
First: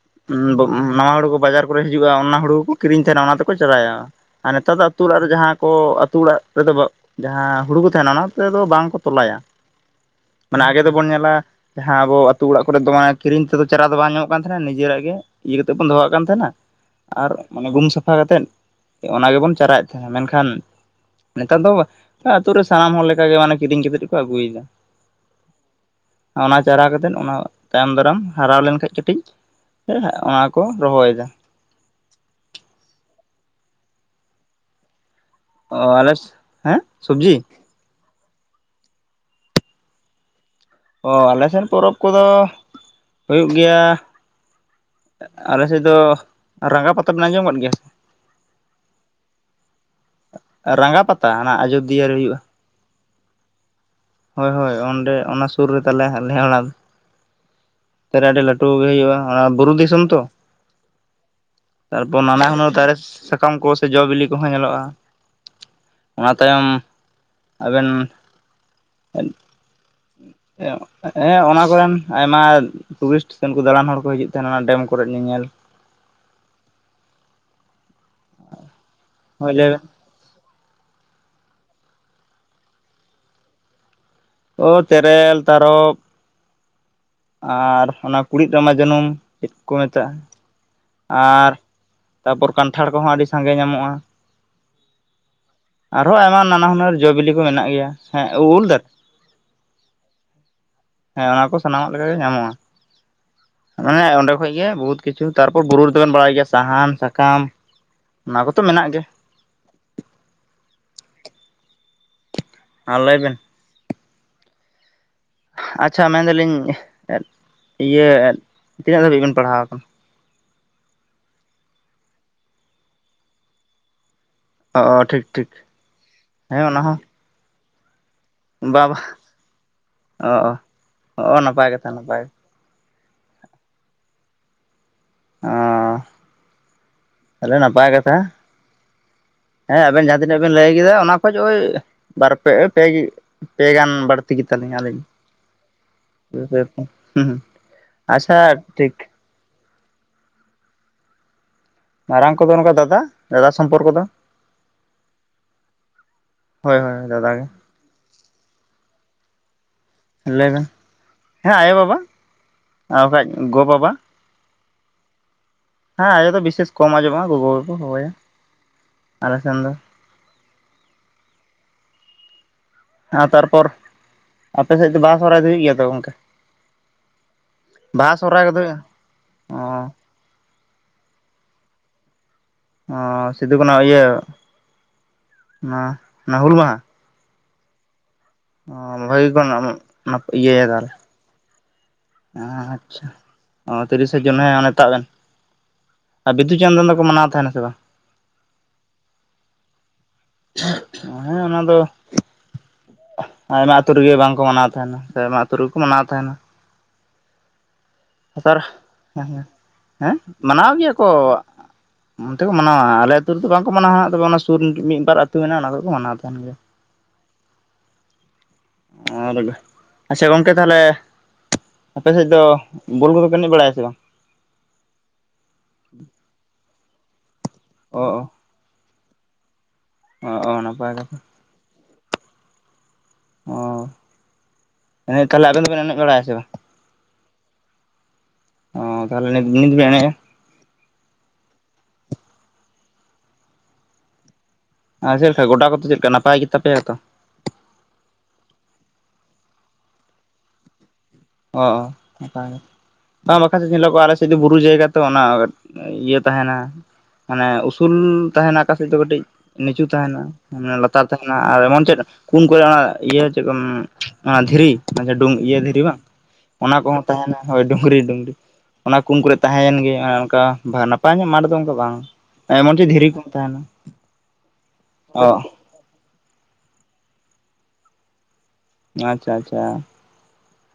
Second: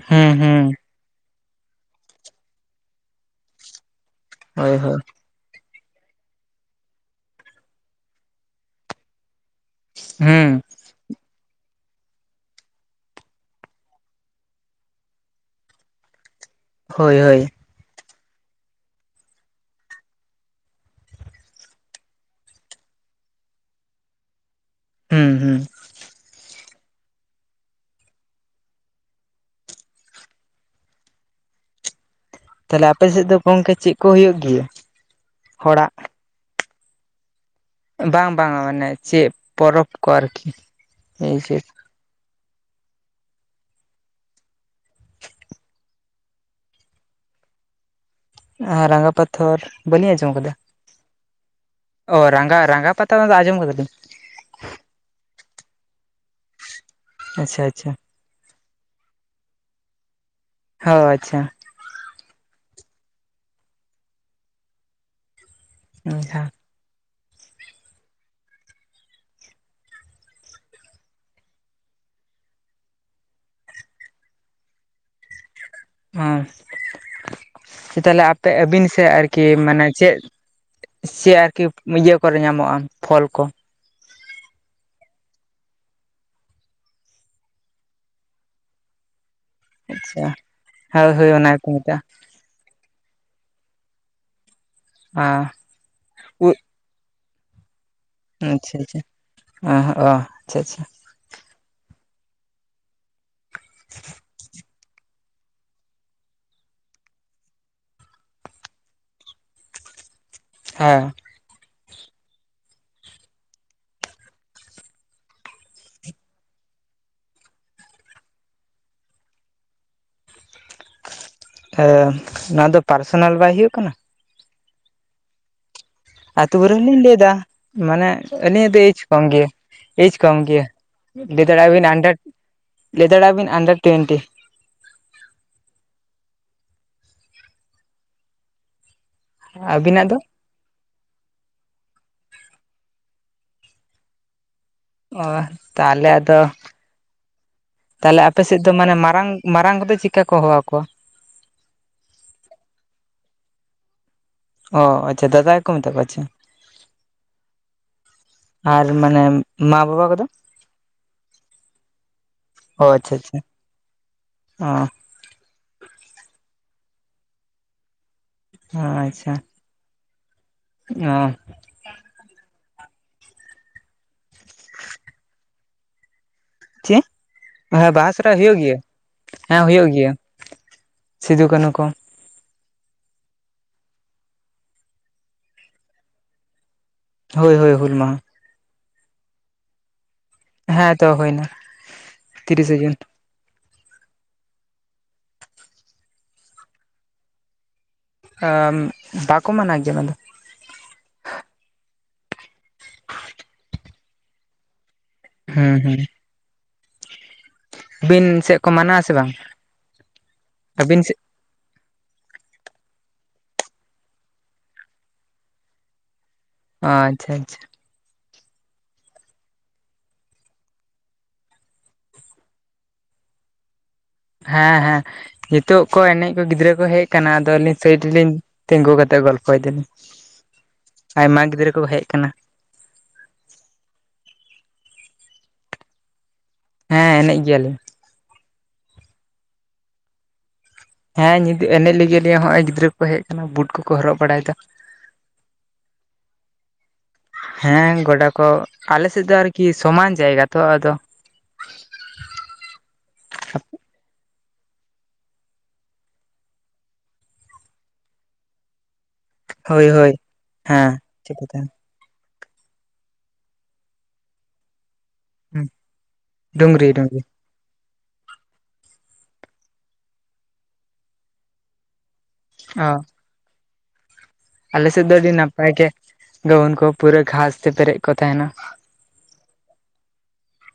ᱦᱩᱸ ᱦᱩᱸ ᱱᱟᱣᱟ ᱦᱩᱲᱩ ᱠᱚ ᱵᱟᱡᱟᱨ ᱠᱚᱨᱮ ᱦᱤᱡᱩᱜᱼᱟ ᱚᱱᱟ ᱦᱩᱲᱩ ᱠᱚᱠᱚ ᱠᱤᱨᱤᱧ ᱛᱟᱦᱮᱱᱟ ᱚᱱᱟ ᱛᱮᱠᱚ ᱪᱟᱨᱟᱭᱟ ᱟᱨ ᱦᱳᱭ ᱱᱮᱛᱚ ᱫᱚ ᱦᱳᱭ ᱟᱹᱛᱩ ᱚᱲᱟᱜ ᱨᱮ ᱡᱟᱦᱟᱸ ᱠᱚ ᱟᱛᱳ ᱚᱲᱟᱜ ᱨᱮᱫᱚ ᱡᱟᱦᱟᱸ ᱦᱩᱲᱩ ᱠᱚ ᱛᱟᱦᱮᱱᱟ ᱚᱱᱟ ᱛᱮᱫᱚ ᱵᱟᱝᱠᱚ ᱛᱚᱞᱟᱭᱟ᱾ ᱦᱩᱸ ᱢᱟᱱᱮ ᱟᱜᱮ ᱫᱚᱵᱚᱱ ᱧᱮᱞᱟ ᱡᱟᱦᱟᱸ ᱟᱵᱚ ᱟ ᱟᱹᱛᱩ ᱚᱲᱟᱜ ᱠᱚᱨᱮ ᱫᱚ ᱢᱮ ᱠᱤᱨᱤᱧ ᱛᱮᱫᱚ ᱪᱟᱨᱟ ᱫᱚ ᱵᱟᱝ ᱧᱟᱢᱚᱜ ᱠᱟᱱ ᱛᱟᱦᱮᱱᱟ ᱱᱤᱡᱮᱨᱟᱜ ᱜᱮ ᱤᱭᱟᱹ ᱠᱟᱛᱮᱮᱫ ᱵᱚᱱ ᱫᱚᱦᱚᱟᱜ ᱠᱟᱱ ᱛᱟᱸᱫᱱᱟ ᱦᱳᱭ ᱟᱨ ᱦᱳᱭ ᱜᱩ ᱥᱟᱯᱷᱟ ᱠᱟᱛᱮᱫ ᱚᱱᱟ ᱜᱮᱵᱚᱱ ᱪᱟᱨᱟᱭᱮᱫ ᱛᱟᱦᱮᱸᱱᱟ ᱢᱮᱱᱠᱷᱟᱱ ᱱᱮᱛᱟᱨ ᱫᱚ ᱟᱹᱛᱩ ᱨᱮ ᱥᱟᱱᱟᱢ ᱦᱚᱲ ᱞᱮᱠᱟᱜᱮ ᱢᱟᱱᱮ ᱠᱤᱨᱤᱧ ᱠᱟᱛᱮ ᱠᱚ ᱟᱹᱜᱩᱭ ᱫᱟ᱾ ᱦᱮᱸ ᱦᱮᱸ ᱚᱱᱟ ᱪᱟᱨᱟ ᱠᱟᱛᱮᱫ ᱚᱱᱟ ᱛᱟᱭᱚᱢ ᱫᱟᱨᱟᱢ ᱦᱟᱨᱟ ᱞᱮᱱᱠᱷᱟᱡ ᱠᱟᱹᱴᱤᱡ ᱥᱮ ᱚᱱᱟ ᱠᱚ ᱨᱚᱦᱚᱭᱮᱫᱟ᱾ ᱛᱟᱦᱚᱞᱮ ᱟᱯᱮ ᱥᱮᱫ ᱫᱚ ᱜᱚᱝᱠᱮ ᱪᱮᱫ ᱠᱚ ᱦᱩᱭᱩᱜ ᱜᱮᱭᱟ ᱚ ᱦᱚᱲᱟᱜ ᱟᱞᱮ ᱦᱮᱸ ᱥᱚᱵᱽᱡᱤ ᱵᱟᱝ ᱵᱟᱝᱟ ᱢᱟᱱᱮ ᱪᱮᱫ ᱯᱚᱨᱚᱵᱽ ᱠᱚ ᱟᱨᱠᱤ ᱚᱻ ᱮᱭ ᱟᱞᱮ ᱪᱮᱫ ᱥᱮᱱ ᱯᱚᱨᱚᱵᱽ ᱠᱚᱫᱚ ᱦᱩᱭᱩᱜ ᱜᱮᱭᱟ ᱟᱞᱮ ᱥᱮᱫ ᱫᱚ ᱨᱟᱸᱜᱟ ᱯᱟᱛᱟᱞ ᱵᱮᱱ ᱟᱸᱡᱚᱢ ᱟᱠᱟᱫ ᱜᱮᱭᱟ ᱟᱨ ᱨᱟᱸᱜᱟ ᱯᱟᱛᱷᱚᱨ ᱵᱟᱹᱞᱤᱧ ᱟᱸᱡᱚᱢ ᱟᱠᱟᱫᱟ ᱨᱟᱸᱜᱟ ᱯᱟᱛᱟ ᱚᱱᱟ ᱟᱡᱳᱫᱤᱭᱟᱹᱮ ᱚ ᱦᱩᱭᱩᱜᱼᱟ ᱨᱟᱸᱜᱟ ᱨᱟᱸᱜᱟ ᱯᱟᱛ ᱛ ᱫᱚ ᱟᱸᱡᱚᱢ ᱟᱠᱟᱫᱟᱹᱧ (unintelligible) ᱦᱳᱭ ᱦᱳᱭ ᱚᱸᱰᱮ ᱚᱱᱟ ᱥᱩᱨ ᱨᱮ ᱛᱟᱞᱮ ᱟᱞᱮ ᱚᱲᱟᱜ ᱪᱚ ᱟᱪᱪᱷᱟ ᱟᱪᱪᱷᱟ ᱨᱮ ᱟᱹᱰᱤ ᱞᱟᱹᱴᱩ ᱜᱮ ᱦᱩᱭᱩᱜᱼᱟ ᱚᱱᱟ ᱵᱩᱨᱩ ᱫᱤᱥᱚᱢ ᱛᱚ ᱚ ᱟᱪᱪᱷᱟ᱾ ᱛᱟᱨᱯᱚᱨ ᱱᱟᱱᱟ ᱦᱩᱱᱟᱹᱨ ᱫᱟᱨᱮ ᱥᱟᱠᱟᱢ ᱠᱚ ᱥᱮ ᱡᱚᱼ ᱵᱤᱞᱤ ᱠᱚᱦᱚᱸ ᱧᱮᱞᱚᱜᱼᱟ ᱚᱱᱟ ᱛᱟᱭᱚᱢ ᱟᱵᱮᱱ ᱦᱮᱸ ᱚᱱᱟ ᱠᱚᱨᱮᱱ ᱟᱭᱢᱟ ᱴᱩᱨᱤᱥᱴ ᱥᱮᱮᱱ ᱠᱚ ᱫᱟᱬᱟᱱ ᱦᱚᱲ ᱠᱚ ᱦᱤᱡᱩᱜ ᱛᱟᱦᱮᱱᱟ ᱚᱱᱟ ᱰᱮᱢ ᱠᱚᱨᱮ ᱧᱮᱧᱮᱞ᱾ ᱚ ᱛᱟᱦᱚᱞᱮ ᱟᱯᱮ ᱟᱹᱵᱤᱱ ᱥᱮᱫ ᱟᱨᱠᱤ ᱦᱳᱭ ᱞᱟᱹᱭ ᱵᱮᱱ ᱢᱟᱱᱮ ᱪᱮᱫ ᱥᱮ ᱟᱨᱠᱤ ᱤᱭᱟᱹ ᱠᱚᱨᱮ ᱧᱟᱢᱚᱜᱼᱟ ᱯᱷᱚᱞ ᱠᱚ ᱚ ᱛᱮᱨᱮᱞ ᱛᱟᱨᱚᱯ ᱟᱨ ᱚᱱᱟ ᱠᱩᱲᱤᱫ ᱨᱢᱟᱟ ᱡᱟᱹᱱᱩᱢ ᱪᱮᱫ ᱠᱚ ᱢᱮᱛᱟᱜᱼᱟ᱾ ᱟᱪᱪᱷᱟ ᱦᱳᱭ ᱦᱳᱭ ᱚᱱᱟ ᱟᱨ ᱜᱮᱠᱚ ᱢᱮᱛᱟᱜᱼᱟ ᱛᱟᱯᱚᱨ ᱠᱟᱱᱴᱷᱟᱲ ᱠᱚᱦᱚᱸ ᱟᱹᱰᱤ ᱥᱟᱸᱜᱮ ᱧᱟᱢᱚᱜᱼᱟ ᱟᱨᱦᱚᱸ ᱟᱭᱢᱟ ᱩᱫ ᱱᱟᱱᱟ ᱦᱩᱱᱟᱹᱨ ᱡᱚ ᱵᱤᱞᱤ ᱠᱚ ᱢᱮᱱᱟᱜ ᱜᱮᱭᱟ᱾ ᱦᱮᱸ ᱩᱞ ᱟᱪᱪᱷᱟ ᱫᱟᱨᱮ ᱟᱪᱪᱷᱟ ᱚ ᱚ ᱟᱪᱪᱷᱟ ᱟᱪᱪᱷᱟ ᱦᱮᱸ ᱚᱱᱟ ᱠᱚ ᱥᱟᱱᱟᱢᱟᱜ ᱞᱮ ᱞᱮᱠᱟᱟᱜ ᱜᱮ ᱧᱟᱢᱚᱜᱼᱟ ᱢᱟᱱᱮ ᱚᱸᱰᱮ ᱠᱷᱚᱡ ᱜᱮ ᱵᱚᱦᱩᱛ ᱠᱤᱪᱷᱩ ᱛᱟᱨᱯᱚᱨ ᱵᱩᱨᱩ ᱨᱮᱫᱚᱵᱮᱱ ᱵᱟᱲᱟᱭ ᱜᱮᱭᱟ ᱥᱟᱦᱟᱱ ᱥᱟᱠᱟᱢ ᱚᱱᱟ ᱠᱚᱛᱚ ᱢᱮᱱᱟᱜ ᱜᱮᱭᱟ ᱦᱮᱸ᱾ ᱦᱮᱸ ᱞᱟᱹᱭ ᱵᱮᱱ ᱟᱪᱪᱷᱟ ᱢᱮᱱᱫᱟᱞᱤᱧ ᱤᱭᱟᱹ ᱛᱤᱱᱟᱹᱜ ᱫᱷᱟᱹᱵᱤᱡ ᱵᱮᱱ ᱯᱟᱲᱦᱟᱣ ᱟᱠᱟᱱᱟ ᱱᱚᱣᱟ ᱫᱚ ᱯᱟᱨᱥᱚᱱᱟᱞ ᱵᱟᱭ ᱦᱩᱭᱩᱜ ᱠᱟᱱᱟ ᱚ ᱴᱷᱤᱠ ᱴᱷᱤᱠ ᱟᱹᱛᱩ ᱦᱮᱸ ᱵᱟᱨᱮ ᱚᱱᱟ ᱦᱚᱸ ᱞᱤᱧ ᱞᱟᱹᱭ ᱮᱟ, ᱢᱟᱱᱮ ᱟᱹᱞᱤᱧᱟᱜ ᱫᱚ ᱵᱟ ᱮᱡᱽ ᱵᱟ ᱠᱚᱢ ᱜᱮᱭᱟ, ᱮᱭᱡᱽ ᱚ ᱠᱚᱢ ᱜᱮᱭᱟ᱾ ᱚ ᱚ ᱞᱟᱹᱭ ᱱᱟᱯᱟᱭ ᱫᱟᱲᱮᱭᱟᱜ ᱵᱤᱱ ᱠᱟᱛᱷᱟ ᱦᱟᱱᱰᱨᱮᱴ ᱱᱟᱯᱟᱭ ᱞᱟᱹᱭ ᱫᱟᱲᱮᱭᱟᱜ ᱵᱤᱱ ᱦᱟᱱᱰᱨᱮᱴ ᱴᱩᱭᱮᱱᱴᱤ ᱦᱮᱸ ᱛᱟᱦᱚᱞᱮ ᱱᱟᱯᱟᱭ ᱠᱟᱛᱷᱟ, ᱦᱮᱸ ᱟᱵᱮᱱ ᱟᱹᱵᱤᱱᱟᱜ ᱫᱚ ᱡᱟᱦᱟᱸ ᱛᱤᱱᱟᱹᱜ ᱵᱮᱤᱱ ᱞᱟᱹᱭ ᱠᱮᱫᱟ ᱚᱱᱟ ᱠᱷ ᱳᱭ ᱵᱟᱨᱯᱮ ᱯᱮ ᱜᱟᱱ ᱵᱟᱹᱲᱛᱤ ᱜᱮᱛᱟᱞᱤᱧ ᱟᱹᱞᱤᱧ ᱚ ᱛᱟᱦᱚᱞᱮ ᱟᱫᱚ ᱦᱩᱸ ᱛᱟᱦᱚᱞᱮ ᱟᱪᱪᱷᱟ ᱟᱯᱮ ᱥᱮᱫ ᱫᱚ ᱴᱷᱤᱠ ᱢᱟᱱᱮ ᱢᱟᱨᱟᱝ ᱢᱟᱨᱟᱝ ᱠᱚᱫᱚ ᱪᱤᱠᱠᱟ ᱠᱚ ᱦᱚᱦᱚ ᱟᱠᱚᱣᱟ ᱢᱟᱨᱟᱝ ᱠᱚᱫᱚ ᱱᱚᱝᱠᱟ ᱫᱟᱫᱟ ᱫᱟᱫᱟ ᱥᱚᱢᱯᱚᱨ ᱠᱚᱫᱚ, ᱚ ᱟᱪᱪᱷᱟ ᱫᱟᱫᱟ ᱜᱮᱠᱚ ᱢᱮᱛᱟᱜ ᱠᱚᱣᱟ ᱪᱮ᱾ ᱦᱳᱭ ᱦᱳᱭ ᱫᱟᱫᱟ ᱜᱮ ᱟᱨ ᱢᱟᱱᱮ ᱢᱟ ᱵᱟᱵᱟ ᱠᱚ ᱞᱟᱹᱭ ᱵᱮᱱ ᱦᱮᱸ ᱟᱭᱳ ᱵᱟᱵᱟ ᱟᱨ ᱟᱪᱪᱷᱟ ᱵᱟᱠᱷᱟᱡ ᱟᱪᱪᱷᱟ ᱜᱚ ᱵᱟᱵᱟ ᱚ ᱦᱮᱸ ᱟᱭᱳ ᱫᱚ ᱵᱤᱥᱮᱥ ᱠᱚᱢ ᱟᱸᱡᱢᱚᱜᱼᱟ, ᱜᱚᱜᱚ ᱠᱚ ᱦᱚᱦᱚᱭᱟ᱾ ᱟᱪᱪᱷᱟ ᱚ ᱟᱨ ᱛᱟᱨᱯᱚᱨ ᱟᱯᱮ ᱥᱮᱫ ᱫᱚ ᱵᱟᱦᱟ ᱥᱚᱦᱨᱟᱭ ᱫᱚ ᱦᱩᱭᱩᱜ ᱜᱮᱭᱟ ᱛᱚ ᱜᱚᱝᱠᱮ ᱪᱮᱫ ᱦᱮᱸ ᱵᱟᱦᱟ ᱥᱚᱦᱨᱟᱭ ᱦᱳᱭᱳᱜ ᱜᱮᱭᱟ ᱦᱮᱸ ᱚ ᱦᱩᱭᱩᱜ ᱜᱮᱭᱟ ᱥᱤᱫᱩ ᱠᱟᱹᱱᱦᱩ ᱠᱚ ᱚ ᱥᱤᱫᱩ ᱠᱟᱦᱩ ᱤᱭᱟᱹ ᱚᱱᱟ ᱚᱱᱟ ᱦᱩᱞ ᱢᱟᱦᱟ ᱦᱳᱭ ᱦᱳᱭ ᱦᱩᱞ ᱢᱟᱦᱟ ᱚ ᱵᱷᱟᱹᱜᱤ ᱠᱚ ᱚᱱᱟᱢ ᱤᱭᱟᱹᱭᱮᱫᱟ ᱫᱚᱦᱚ ᱦᱩᱭ ᱮᱱᱟ, ᱟᱪᱪᱷᱟ ᱚ ᱛᱤᱨᱤᱥᱟ ᱡᱩᱱ ᱚᱱᱮ ᱛᱟᱵᱮᱱ ᱟᱨ ᱵᱤᱫᱩ ᱪᱟᱸᱫᱟᱱ ᱫᱚᱠᱚ ᱢᱟᱱᱟᱣ ᱛᱟᱦᱮᱸᱱᱟ ᱥᱮ ᱵᱟᱝ ᱵᱟᱠᱚ ᱢᱟᱱᱟᱣ ᱜᱮᱭᱟ ᱢᱮᱱ ᱫᱚ ᱦᱮᱸ ᱚᱱᱟ ᱫᱚ ᱟᱭᱢᱟ ᱟᱹᱛᱩ ᱨᱮᱜᱮ ᱵᱟᱝᱠᱚ ᱢᱟᱱᱟᱣ ᱛᱟᱦᱮᱸᱱᱟ᱾ ᱥᱮᱨᱢᱟ ᱟᱛᱳ ᱨᱮᱜᱮ ᱠᱚ ᱦᱩᱸ ᱢᱟᱱᱟᱣ ᱦᱩᱸ ᱛᱟᱦᱮᱸᱱᱟ ᱟᱹᱵᱤᱱ ᱦᱟᱛᱟᱨ ᱥᱮᱫ ᱠᱚ ᱢᱟᱱᱟᱣᱟ ᱥᱮ ᱦᱮᱸ ᱵᱟᱝ ᱦᱮᱸ ᱢᱟᱱᱟᱣ ᱜᱮᱭᱟ ᱟᱹᱵᱤᱱ ᱠᱚ ᱥᱮᱫ ᱚᱱᱛᱮ ᱠᱚ ᱢᱟᱱᱟᱣᱟ ᱟᱞᱮ ᱟᱹᱛᱩ ᱨᱮᱫᱚ ᱵᱟᱝᱠᱚ ᱢᱟᱱᱟᱣᱟ ᱦᱟᱸᱜ ᱛᱚᱵᱮ ᱚᱱᱟ ᱥᱩᱨ ᱢᱤᱫ ᱵᱟᱨ ᱟᱹᱛᱩ ᱢᱮᱱᱟᱜᱼᱟ ᱚᱱᱟ ᱠᱚᱠᱚ ᱢᱟᱱᱟᱣ ᱛᱟᱦᱮᱸᱱ ᱜᱮᱭᱟ ᱚ ᱟᱪᱪᱷᱟ ᱟᱪᱪᱷᱟ ᱚᱲᱟᱜ ᱨᱮᱜᱮ, ᱟᱪᱪᱷᱟ ᱜᱚᱝᱠᱮ ᱛᱟᱦᱚᱞᱮ ᱟᱯᱮ ᱥᱮᱫ ᱫᱚ ᱵᱚᱞ ᱠᱚ ᱫᱚ ᱯᱮ ᱮᱱᱮᱡ ᱵᱟᱲᱟᱭᱟ ᱥᱮ ᱵᱟᱝ ᱦᱮᱸ ᱦᱮᱸ ᱱᱤᱛᱳᱜ ᱠᱚ ᱮᱱᱮᱡ ᱠᱚ ᱜᱤᱫᱽᱨᱟᱹ ᱠᱚ ᱦᱮᱡ ᱠᱟᱱᱟ ᱟᱫᱚ ᱟᱹᱞᱤᱧ ᱥᱟᱭᱤᱰ ᱚ ᱨᱮᱞᱤᱧ ᱛᱮᱸᱜᱳ ᱠᱟᱛᱮᱜ ᱜᱚᱞᱯᱚᱭ ᱫᱟ ᱞᱤᱧ ᱚ ᱚ ᱱᱟᱯᱟᱭ ᱠᱟᱛᱷᱟ ᱟᱭᱢᱟ ᱜᱤᱫᱽᱨᱟᱹ ᱠᱚ ᱦᱮᱡ ᱠᱟᱱᱟ ᱚ ᱮᱱ ᱛᱟᱦᱚᱞᱮ ᱟᱵᱮᱱ ᱫᱚ ᱵᱮᱱ ᱮᱱᱮᱡ ᱵᱟᱲᱟᱭᱟ ᱥᱮ ᱵᱟᱝ ᱦᱮᱸ ᱮᱱᱮᱡ ᱜᱮᱭᱟ ᱞᱤᱧ ᱚ ᱛᱟᱦᱚᱞᱮ ᱱᱤᱫ ᱵᱮᱱ ᱮᱱᱮᱡᱟ? ᱦᱮᱸ ᱧᱤᱫᱟᱹ ᱮᱱᱮᱡ ᱞᱟᱹᱜᱤᱫ ᱞᱮ ᱦᱚᱜᱼᱚᱭ ᱜᱤᱫᱽᱨᱟᱹ ᱠᱚ ᱦᱮᱡ ᱠᱟᱱᱟ ᱵᱩᱴ ᱠᱚᱠᱚ ᱦᱚᱨᱚᱜ ᱵᱟᱲᱟᱭᱮᱫᱟ ᱟᱨ ᱪᱮᱫ ᱞᱮᱠᱟ ᱜᱚᱰᱟ ᱠᱚᱫᱚ ᱪᱮᱫ ᱞᱮᱠᱟ ᱱᱟᱯᱟᱭ ᱜᱮᱛᱟᱯᱮᱭᱟ ᱛᱚ? ᱦᱮᱸ ᱜᱚᱰᱟ ᱠᱚ, ᱟᱞᱮ ᱥᱮᱫ ᱫᱚ ᱟᱨᱠᱤ ᱥᱚᱢᱟᱱ ᱡᱟᱭᱜᱟ ᱛᱚ᱾ ᱟᱫᱚ ᱚ ᱚ ᱚᱱᱠᱟ ᱜᱮ ᱵᱟ ᱵᱟᱠᱷᱟᱡ ᱧᱮᱞᱚᱜᱚᱜᱼᱟ ᱟᱞᱮ ᱥᱮᱫ ᱫᱚ ᱵᱩᱨᱩ ᱡᱟᱭᱜᱟ ᱛᱚ ᱚᱱᱟ ᱤᱭᱟᱹ ᱛᱟᱦᱮᱸᱱᱟ ᱢᱟᱱᱮ ᱩᱥᱩᱞ ᱛᱟᱦᱮᱱᱟ ᱟᱠᱟᱥᱮᱫ ᱫᱚ ᱠᱟᱹᱴᱤᱡ᱾ ᱱᱤᱪᱩ ᱦᱳᱭ ᱦᱳᱭ ᱛᱟᱦᱮᱸᱱᱟ ᱢᱟᱱᱮ ᱦᱮᱸ ᱞᱟᱛᱟᱨ ᱛᱟᱦᱮᱸᱱᱟ ᱪᱮᱫ ᱠᱚ ᱟᱨ ᱛᱟᱦᱮᱱ ᱮᱢᱚᱱ ᱪᱮᱫ ᱠᱩᱱ ᱠᱚᱨᱮ ᱚᱱᱟ ᱤᱭᱟᱹ ᱪᱮᱫ ᱠᱚ ᱫᱷᱤᱨᱤ ᱰᱩᱝ ᱤᱭᱟᱹ ᱦᱩᱸ ᱫᱷᱤᱨᱤ ᱵᱟᱝ ᱚᱱᱟ ᱠᱚ ᱰᱩᱝᱨᱤ ᱦᱚᱸ ᱰᱩᱝᱨᱤ ᱛᱟᱦᱮᱸᱱᱟ ᱦᱳᱭ ᱰᱩᱝᱨᱤ ᱰᱩᱝᱨᱤ ᱚᱱᱟ ᱠᱩᱱ ᱠᱚ ᱨᱮ ᱛᱟᱦᱮᱸᱭᱮᱱ ᱜᱮ ᱚᱱᱮ ᱚᱱᱠᱟ ᱱᱟᱯᱟᱭ ᱧᱚᱜ ᱢᱟᱴᱷ ᱫᱚ ᱚᱱᱠᱟ ᱵᱟᱝ ᱮᱢᱚᱱ ᱪᱮᱫ ᱫᱷᱮᱨᱤ ᱠᱚ ᱦᱚᱸ ᱛᱟᱦᱮᱸᱱᱟ ᱟᱞᱮᱥᱮᱫ ᱫᱚ ᱟᱹᱰᱤ ᱱᱟᱯᱟᱭ ᱜᱮ, ᱜᱟᱹᱣᱟᱹᱱ ᱠᱚ ᱯᱩᱨᱟᱹ ᱜᱷᱟᱥ ᱛᱮ ᱯᱮᱨᱮᱡ ᱠᱚ ᱛᱟᱦᱮᱱᱟ᱾ ᱟᱪᱪᱷᱟ ᱟᱪᱪᱷᱟ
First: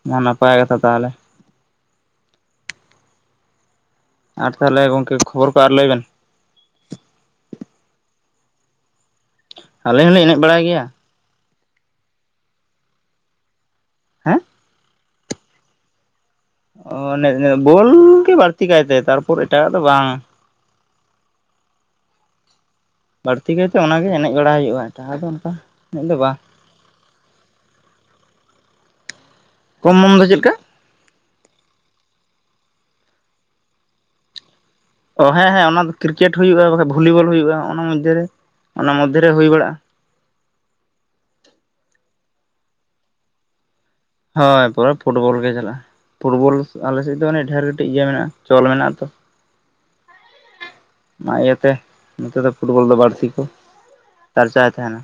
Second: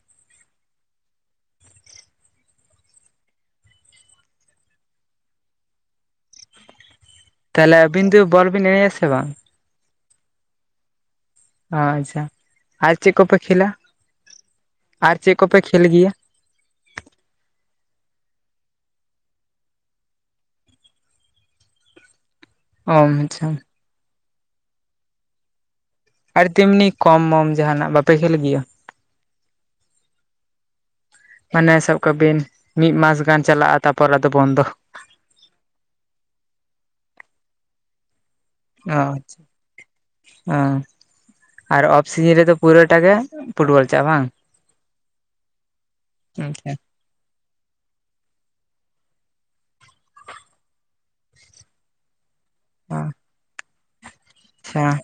ᱢᱟ ᱱᱟᱯᱟᱭ ᱠᱟᱛᱷᱟ ᱛᱟᱦᱞᱮ ᱟᱨ ᱛᱟᱦᱞᱮ ᱜᱚᱢᱠᱮ ᱠᱷᱚᱵᱚᱨ ᱠᱚ ᱟᱨ ᱞᱟᱹᱭ ᱵᱮᱱ ᱛᱟᱦᱞᱮ ᱟᱵᱤᱱ ᱫᱚ ᱵᱚᱞ ᱵᱤᱱ ᱮᱱᱮᱡ-ᱟ ᱥᱮ ᱵᱟᱝ? ᱟᱞᱤᱧ ᱦᱚᱸᱞᱤᱧ ᱮᱱᱮᱡ ᱵᱟᱲᱟᱭ ᱜᱮᱭᱟ ᱚ ᱟᱪᱪᱷᱟ ᱟᱨ ᱪᱮᱫ ᱠᱚ ᱯᱮ ᱠᱷᱮᱞᱟ ᱦᱮᱸ ᱟᱨ ᱪᱮᱫ ᱠᱚᱯᱮ ᱠᱷᱮᱞ ᱜᱮᱭᱟ? ᱚ ᱵᱚᱞᱻ ᱜᱮ ᱵᱟᱹᱲᱛᱤ ᱠᱟᱭᱛᱮ ᱛᱟᱨᱯᱚᱨ ᱮᱴᱟᱜᱟᱜ ᱫᱚ ᱵᱟᱝ ᱚ ᱟᱪᱪᱷᱟ ᱵᱟᱹᱲᱛᱤ ᱠᱟᱭᱛᱮ ᱚᱱᱟᱜᱮ ᱮᱱᱮᱡ ᱵᱟᱲᱟ ᱦᱩᱭᱩᱜᱼᱟ ᱮᱟᱴᱦ ᱫᱚ ᱚᱱᱠᱟ ᱮ ᱫᱚ ᱵᱟᱝ ᱟᱨ ᱛᱮᱢᱱᱤ ᱠᱚᱢ ᱢᱢ (inaudible) ᱡᱟᱦᱟᱱᱟᱜ ᱵᱟᱯᱮ ᱠᱷᱮᱞ ᱜᱮᱭᱟ? ᱠᱚᱢ ᱢᱚᱱ ᱫᱚ ᱪᱮᱫ ᱞᱮᱠᱟ ᱢᱟᱱᱮ ᱥᱟᱵ ᱠᱟᱜᱵᱤᱱ ᱢᱤᱫ ᱢᱟᱥ ᱜᱟᱱ ᱪᱟᱞᱟᱜᱼᱟ ᱛᱟᱨᱯᱚᱨ ᱟᱫᱚ ᱵᱚᱱᱫᱚ ᱚ ᱦᱮᱸᱼᱦᱮᱸ ᱚᱱᱟ ᱫᱚ ᱠᱨᱤᱠᱮᱴ ᱦᱩᱭᱩᱜᱼᱟ ᱵᱟᱠᱟᱱ ᱵᱷᱚᱞᱤᱵᱚᱞ ᱦᱩᱭᱩᱜᱼᱟ ᱚᱱᱟ ᱢᱚᱫᱽᱫᱷᱮ ᱨᱮ ᱚᱱᱟ ᱚ ᱢᱚᱫᱽᱫᱷᱮ ᱨᱮ ᱦᱩᱭ ᱵᱟᱲᱟᱜᱼᱟ ᱟᱪᱪᱷᱟ ᱚ ᱟᱨ ᱚᱯᱷ ᱥᱤᱡᱤᱱ ᱨᱮᱫᱚ ᱯᱩᱨᱟᱹᱴᱟ ᱜᱮ ᱯᱷᱩᱴᱵᱚᱞ ᱪᱟᱞᱟᱜ ᱵᱟᱝ? ᱦᱳᱭ ᱯᱩᱨᱮ ᱯᱷᱩᱴᱵᱚᱞ ᱜᱮ ᱪᱟᱞᱟᱜᱼᱟ ᱯᱷᱩᱴᱵᱚᱞ ᱟᱪᱪᱷᱟ ᱟᱞᱮᱥᱮᱫ ᱫᱚ ᱟᱱᱮ ᱰᱷᱮᱨ ᱠᱟᱹᱴᱤᱡ ᱜᱮ ᱢᱮᱱᱟᱜᱼᱟ ᱪᱚᱞ ᱢᱮᱱᱟᱜ ᱟᱛᱚ ᱚᱱᱟ ᱤᱭᱟᱹᱛᱮ ᱱᱚᱛᱮ ᱫᱚ ᱯᱷᱩᱴᱵᱚᱞ ᱫᱚ ᱵᱟᱹᱲᱛᱤ ᱠᱚ ᱪᱟᱨᱪᱟᱭ ᱛᱟᱦᱮᱱᱟ᱾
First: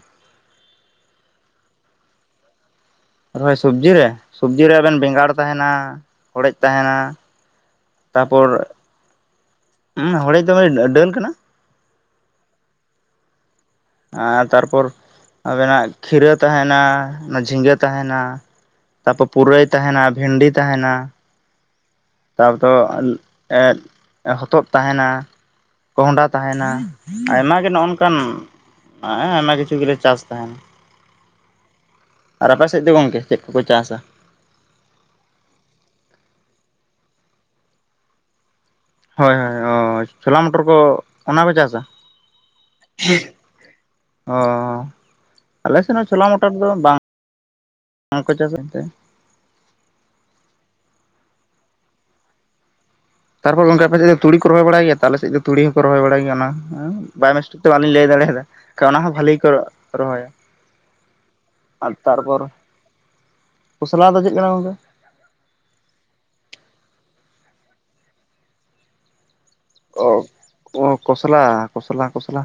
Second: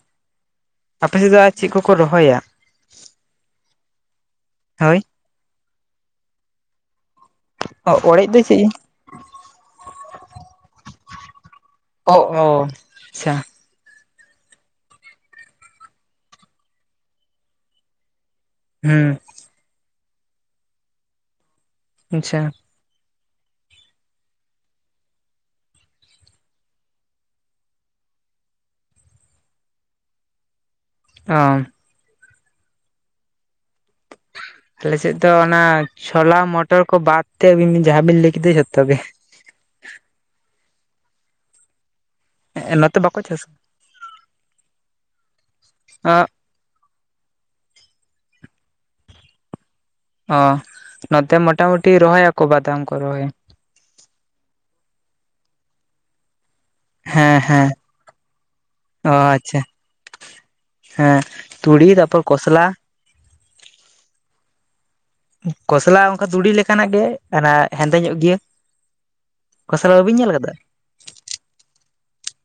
ᱟᱯᱮᱥᱮᱫ ᱫᱚ ᱟᱨ ᱪᱮᱫ ᱠᱚᱠᱚ ᱨᱚᱦᱚᱭᱟ? ᱟᱨᱚᱭ ᱥᱚᱵᱡᱤ ᱨᱮ ᱥᱚᱵᱡᱤ ᱨᱮ ᱦᱳᱭ ᱟᱵᱮᱱ ᱵᱮᱸᱜᱟᱲ ᱛᱟᱦᱮᱱᱟ ᱦᱚᱲᱮᱡ ᱛᱟᱦᱮᱱᱟ᱾ ᱚᱲᱮᱡ ᱫᱚ ᱛᱟᱯᱚᱨ ᱪᱮᱫ ᱦ ᱦᱚᱲᱮᱡ ᱫᱚᱢᱮ ᱰᱟᱹᱱ ᱠᱟᱱᱟ᱾ ᱚ ᱚ ᱟᱪᱪᱷᱟ᱾ ᱟᱨ ᱛᱟᱨᱯᱚᱨ ᱟᱵᱮᱱᱟᱜ ᱠᱷᱤᱨᱟᱹ ᱛᱟᱦᱮᱱᱟ ᱚᱱᱟ ᱡᱷᱤᱸᱜᱟᱹ ᱛᱟᱦᱮᱱᱟ᱾ ᱦᱩᱸ ᱛᱟᱯᱚᱨ ᱯᱩᱨᱟᱹᱭ ᱛᱟᱦᱮᱱᱟ ᱵᱷᱮᱱᱰᱤ ᱛᱟᱦᱮᱱᱟ ᱟᱪᱪᱷᱟ ᱛᱟᱨᱯᱚᱨ᱾ ᱦᱚᱛᱚᱫ ᱛᱟᱦᱮᱱᱟ᱾ ᱠᱚᱦᱰᱟ ᱛᱟᱦᱮᱱᱟ ᱟᱭᱢᱟ ᱜᱮ ᱱᱚᱜ ᱱᱚᱝᱠᱟᱱ᱾ ᱦᱮ ᱟᱭᱢᱟ ᱠᱤᱪᱷᱩ ᱜᱮᱞᱮ ᱪᱟᱥ ᱛᱟᱦᱮᱱᱟ᱾ ᱚ ᱟᱨ ᱟᱯᱮ ᱥᱮᱫ ᱫᱚ ᱜᱚᱝᱠᱮ ᱪᱮᱫ ᱠᱚᱠᱚ ᱪᱟᱥᱟ? ᱟᱞᱮᱥᱮᱫ ᱫᱚ ᱚᱱᱟ ᱪᱷᱞᱟ ᱢᱚᱴᱚᱨ ᱠᱚ ᱵᱟᱫ ᱛᱮ ᱟᱹᱵᱤᱱ ᱡᱟᱦᱟᱸ ᱵᱤᱱ ᱞᱟᱹᱭ ᱠᱮᱫᱟ ᱡᱷᱚᱛᱚ ᱜᱮ᱾ ᱦᱚᱳᱭ ᱦᱳᱭ ᱚ ᱪᱷᱳᱞᱟ ᱢᱚᱴᱚᱨ ᱠᱚ ᱚᱱᱟᱠᱚ ᱪᱟᱥᱟ᱾ ᱦᱮᱸ ᱱᱚᱛᱮ ᱵᱟᱠᱚ ᱪᱟᱥᱫᱟ᱾ ᱚ ᱟᱞᱮ ᱥᱮᱫ ᱦᱚᱸ ᱚ ᱪᱷᱳᱞᱟ ᱢᱚᱴ᱾ ᱰᱠᱚᱨ ᱫᱚ (unintelligible) ᱵᱟᱝᱠᱚ ᱪᱟᱥᱮᱫᱛᱮ᱾ ᱚ ᱱᱚᱛᱮ ᱢᱳᱚᱴᱟᱢ ᱢᱩᱴᱤ ᱨᱚᱦᱚᱭ ᱭᱟᱠᱚ ᱵᱟᱫᱟᱢ ᱠᱚ ᱨᱚᱦᱚᱭ᱾ ᱛᱟᱨᱯᱚᱨ ᱚᱱᱠᱟᱯᱮᱫ ᱫᱚ ᱛᱲᱤ ᱨᱚᱦ ᱵᱟᱲ ᱜᱮᱭᱟᱦᱚᱞᱮᱫ ᱫᱚ ᱛᱩᱤ ᱦᱚᱸᱠᱚ ᱨᱚᱦᱚᱭ ᱵᱟᱭ ᱜᱮᱭᱟ ᱚᱱᱟ᱾ ᱦᱮᱸ ᱵᱟᱭᱳᱢᱤᱥᱴᱤᱠ ᱛᱮ ᱵᱟᱟᱹᱞᱤᱧ ᱞᱟᱹᱭ ᱫᱟᱲᱮᱭᱟᱫᱟ ᱚᱱᱟ ᱦᱚᱸ ᱚ ᱵᱷᱟᱞᱤ ᱠᱚ ᱟᱪᱪᱷᱟ ᱨᱚᱦᱚᱭᱟ᱾ ᱦᱮᱸ ᱛᱩᱲᱤ ᱛᱟᱨᱯᱚᱨ ᱠᱚᱥᱞᱟ᱾ ᱠᱚᱥᱞᱟᱣ ᱫᱚ ᱪᱮᱫ ᱠᱟᱱᱟ ᱜᱚᱝᱠᱮ? ᱠᱚᱚᱥᱞᱟ ᱚᱱᱠᱟ ᱛᱩᱲᱤ ᱞᱮᱠᱟᱱᱟᱜ ᱜᱮ ᱚᱱᱟ ᱦᱮᱸᱫᱮ ᱧᱚᱜ ᱜᱮᱭᱟ᱾ ᱠᱚᱥᱞᱟ ᱚ ᱵᱟᱹᱧ ᱧᱮᱞ ᱟᱠᱟᱫᱟ᱾ ᱚ ᱠᱚᱥᱞᱟ, ᱠᱚᱥᱞᱟ, ᱠᱚᱥᱞᱟ,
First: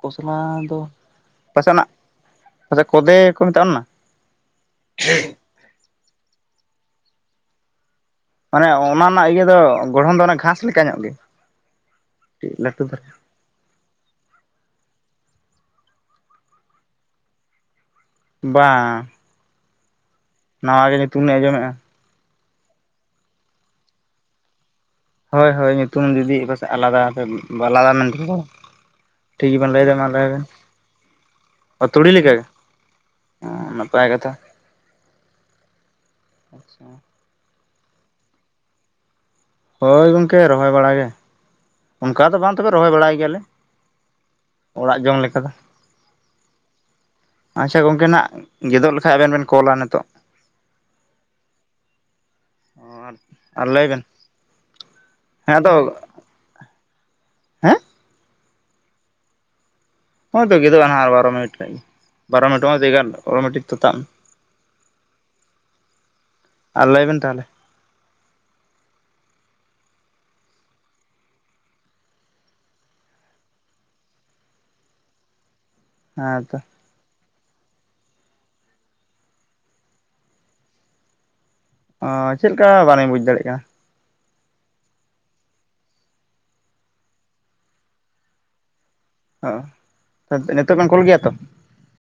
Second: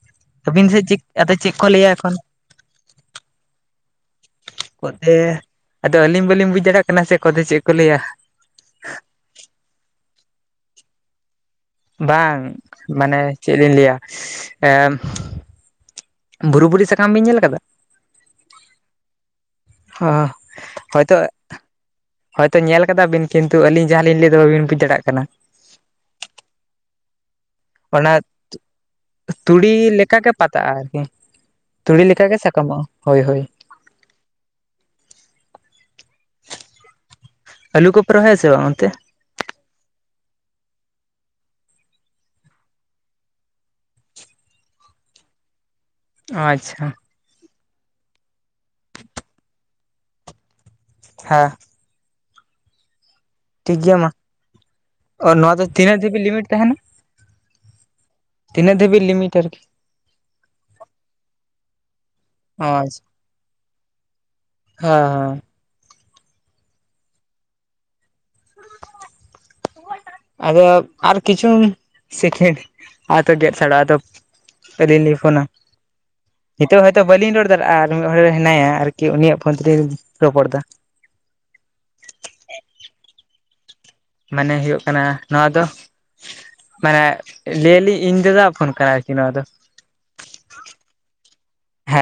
ᱯᱚᱥᱱᱟᱣ ᱟᱹᱵᱤᱱ ᱫᱚ ᱥᱮᱫ ᱪᱮᱫ ᱟᱫᱚ ᱪᱮᱫ ᱠᱚ ᱯᱟᱥᱮᱱᱟᱜ ᱞᱟᱹᱭᱟ ᱮᱠᱷᱚᱱ ᱠᱚᱫᱮ ᱠᱚ ᱢᱮᱛᱟᱜ ᱚᱱ ᱚᱱᱟ ᱠᱚᱫᱮ ᱟᱫᱚ ᱟᱹᱞᱤᱧ ᱵᱟᱹᱞᱤᱧ ᱵᱩᱡ ᱫᱟᱲᱮᱭᱟᱜ ᱠᱟᱱᱟ ᱥᱮ ᱠᱚᱫᱮ ᱪᱮᱫ ᱠᱚ ᱞᱟᱹᱭ ᱟ? ᱢᱟᱱᱮ ᱚᱱᱟ ᱨᱮᱱᱟᱜ ᱤᱭᱟᱹ ᱫᱚ ᱜᱚᱲᱦᱚᱱ ᱫᱚ ᱜᱷᱟᱸᱥ ᱞᱮᱠᱟ ᱧᱚᱜ ᱜᱮ᱾ ᱵᱟᱝ ᱠᱟᱹᱴᱤᱡ ᱞᱟᱹᱴᱩ ᱫᱷᱟᱨᱟ ᱢᱟᱱᱮ ᱪᱮᱫ ᱞᱤᱧ ᱞᱟᱹᱭ ᱟ ᱮᱻ ᱵᱩᱨᱩ ᱵᱩᱨᱤ ᱥᱟᱠᱟᱢ ᱵᱮᱧ ᱧᱮᱞ ᱠᱟᱫᱟ? ᱵᱟᱝ ᱦᱟ ᱱᱟᱣᱟ ᱜᱮ ᱧᱩᱛᱩᱢ ᱫᱚᱸᱧ ᱟᱸᱡᱚᱢᱮᱫᱼᱟ, ᱦᱳᱭᱛᱳ ᱧᱮᱞ ᱠᱟᱫᱟᱵᱤᱱᱛᱩ ᱟᱹᱞᱤᱧ ᱡᱟᱦᱟᱸᱞᱤᱧ ᱞᱟᱹᱭᱮᱫᱟ ᱵᱟᱹᱵᱤᱱ ᱵᱩᱡᱽ ᱪᱟᱲᱟᱜ ᱠᱟᱱᱟ᱾ ᱦᱳᱭ ᱦᱳᱭ ᱧᱩᱛᱩᱢ ᱡᱩᱫᱤ ᱯᱟᱥᱮᱡ ᱟᱞᱟᱫᱟ ᱵᱟᱞᱟᱫᱟ ᱚᱱᱟ ᱢᱮᱱᱫᱟ᱾ ᱴᱷᱤᱠ ᱛᱩᱲᱤ ᱜᱮᱵᱮᱱ ᱞᱟᱹᱭᱫᱟ ᱢᱟ ᱞᱟᱹᱭ ᱞᱮᱠᱟᱜᱮ ᱵᱮᱱ᱾ ᱯᱟᱛᱟᱜᱼᱟ ᱟᱨᱠᱤ ᱛᱩᱲᱤ ᱞᱮᱠᱟᱜᱮ ᱥᱟᱠᱟᱢᱚᱜᱼᱟ ᱦᱳᱭ ᱦᱳᱭ ᱦᱚ ᱱᱟᱯᱟᱭ ᱠᱟᱛᱷᱟ᱾ ᱟᱪᱪᱷᱟ ᱟᱹᱞᱩ ᱠᱚᱯᱮ ᱨᱚᱦᱚᱭᱟ ᱥᱮ ᱵᱟᱝ ᱚᱱᱛᱮ? ᱦᱳᱭ ᱜᱚᱝᱠᱮ ᱨᱚᱦᱚᱭ ᱵᱟᱲᱟ ᱜᱮ᱾ ᱚᱱᱠᱟ ᱫᱚ ᱵᱟᱝ ᱛᱚᱵᱮ ᱨᱚᱦᱚᱭ ᱵᱟᱲᱟᱭ ᱜᱮᱭᱟᱞᱮ ᱚᱲᱟᱜ ᱡᱚᱢ ᱞᱮᱠᱟ ᱫᱚ ᱚ ᱟᱪᱪᱷᱟ ᱟᱪᱪᱷᱟ ᱜᱚᱝᱠᱮ ᱱᱟᱦᱟᱜ ᱜᱮᱫᱚᱜ ᱞᱮᱠᱷᱟᱡ ᱟᱵᱮᱱ ᱵᱮᱱ ᱠᱚᱞᱟ ᱱᱤᱛᱚᱜ᱾ ᱦᱮᱸ ᱟᱨ ᱴᱷᱤᱠ ᱞᱟᱹᱭ ᱜᱮᱭᱟ ᱵᱮᱱ ᱢᱟ ᱦᱮᱸ ᱱᱚᱣᱟ ᱫᱚ ᱟᱫᱚ ᱛᱤᱱᱟᱹᱜ ᱡᱤᱵᱤ ᱞᱤᱢᱤᱴ ᱛᱟᱦᱮᱱᱟ, ᱦᱮᱸ ᱛᱤᱱᱟᱹᱜ ᱫᱷᱟᱹᱵᱤᱡ ᱞᱤᱢᱤᱴ ᱟᱨᱠᱤ, ᱦᱚᱜ ᱚᱭ ᱛᱚ ᱜᱮᱫᱚᱜᱼᱟ ᱱᱟᱦᱟᱜ ᱟᱨ ᱵᱟᱨᱚ ᱢᱤᱱᱤᱴ ᱠᱷᱟᱡ ᱜᱮ ᱵᱟᱨᱚ ᱚ ᱢᱤᱱᱤᱴ ᱟᱪᱪᱷᱟ ᱮᱜᱟᱨᱳ ᱚᱴᱚ ᱢᱮᱴᱤᱠ ᱛᱚ ᱛᱟᱵ ᱱᱟ, ᱦᱮᱸ ᱦᱮᱸ, ᱟᱨ ᱞᱟᱹᱭ ᱵᱮᱱ ᱛᱟᱦᱚᱞᱮ, (inaudible) (inaudible) (unintelligible) ᱟᱫᱚ ᱟᱨ ᱠᱤᱪᱷᱩ ᱥᱮᱠᱮᱱᱰ ᱟᱛᱚ ᱜᱮᱫ ᱥᱟᱲᱟᱜᱼᱟ ᱟᱫᱚ, ᱟᱹᱞᱤᱧ ᱞᱤᱧ ᱯᱷᱳᱱᱟ, ᱦᱮᱸ ᱛᱚ, ᱱᱤᱛᱚᱜ ᱦᱚᱭ ᱛᱚ ᱵᱟᱹᱞᱤᱧ ᱨᱚᱲ ᱫᱟᱲᱮᱭᱟᱜᱼᱟ ᱟᱨ ᱢᱤᱫ ᱦᱚᱲᱮ ᱦᱮᱱᱟᱭᱟ ᱟᱨᱠᱤ ᱩᱱᱤᱭᱟᱜ ᱯᱷᱳᱱ ᱛᱮᱞᱤᱧ ᱨᱚᱯᱚᱲ ᱫᱟ, ᱚᱸ ᱪᱮᱫ ᱞᱮᱠᱟ ᱵᱟ. ᱞᱤᱧ ᱵᱩᱡᱽ ᱫᱟᱲᱮᱭᱟᱜ ᱠᱟᱱᱟ? ᱢᱟᱱᱮ ᱦᱩᱭᱩᱜ ᱠᱟᱱᱟ ᱱᱚᱣᱟ ᱫᱚ ᱢᱟᱱᱮ ᱞᱟᱹᱭᱟ ᱞᱤᱧ ᱤᱧ ᱫᱟᱫᱟ ᱯᱷᱳᱱ ᱠᱟᱱᱟ ᱟᱨᱠᱤ ᱱᱚᱣᱟ ᱫᱚ, ᱱᱤᱛᱚᱜ ᱵᱮᱱ ᱠᱩᱞ ᱜᱮᱭᱟ ᱛᱚ? ᱦᱮᱸ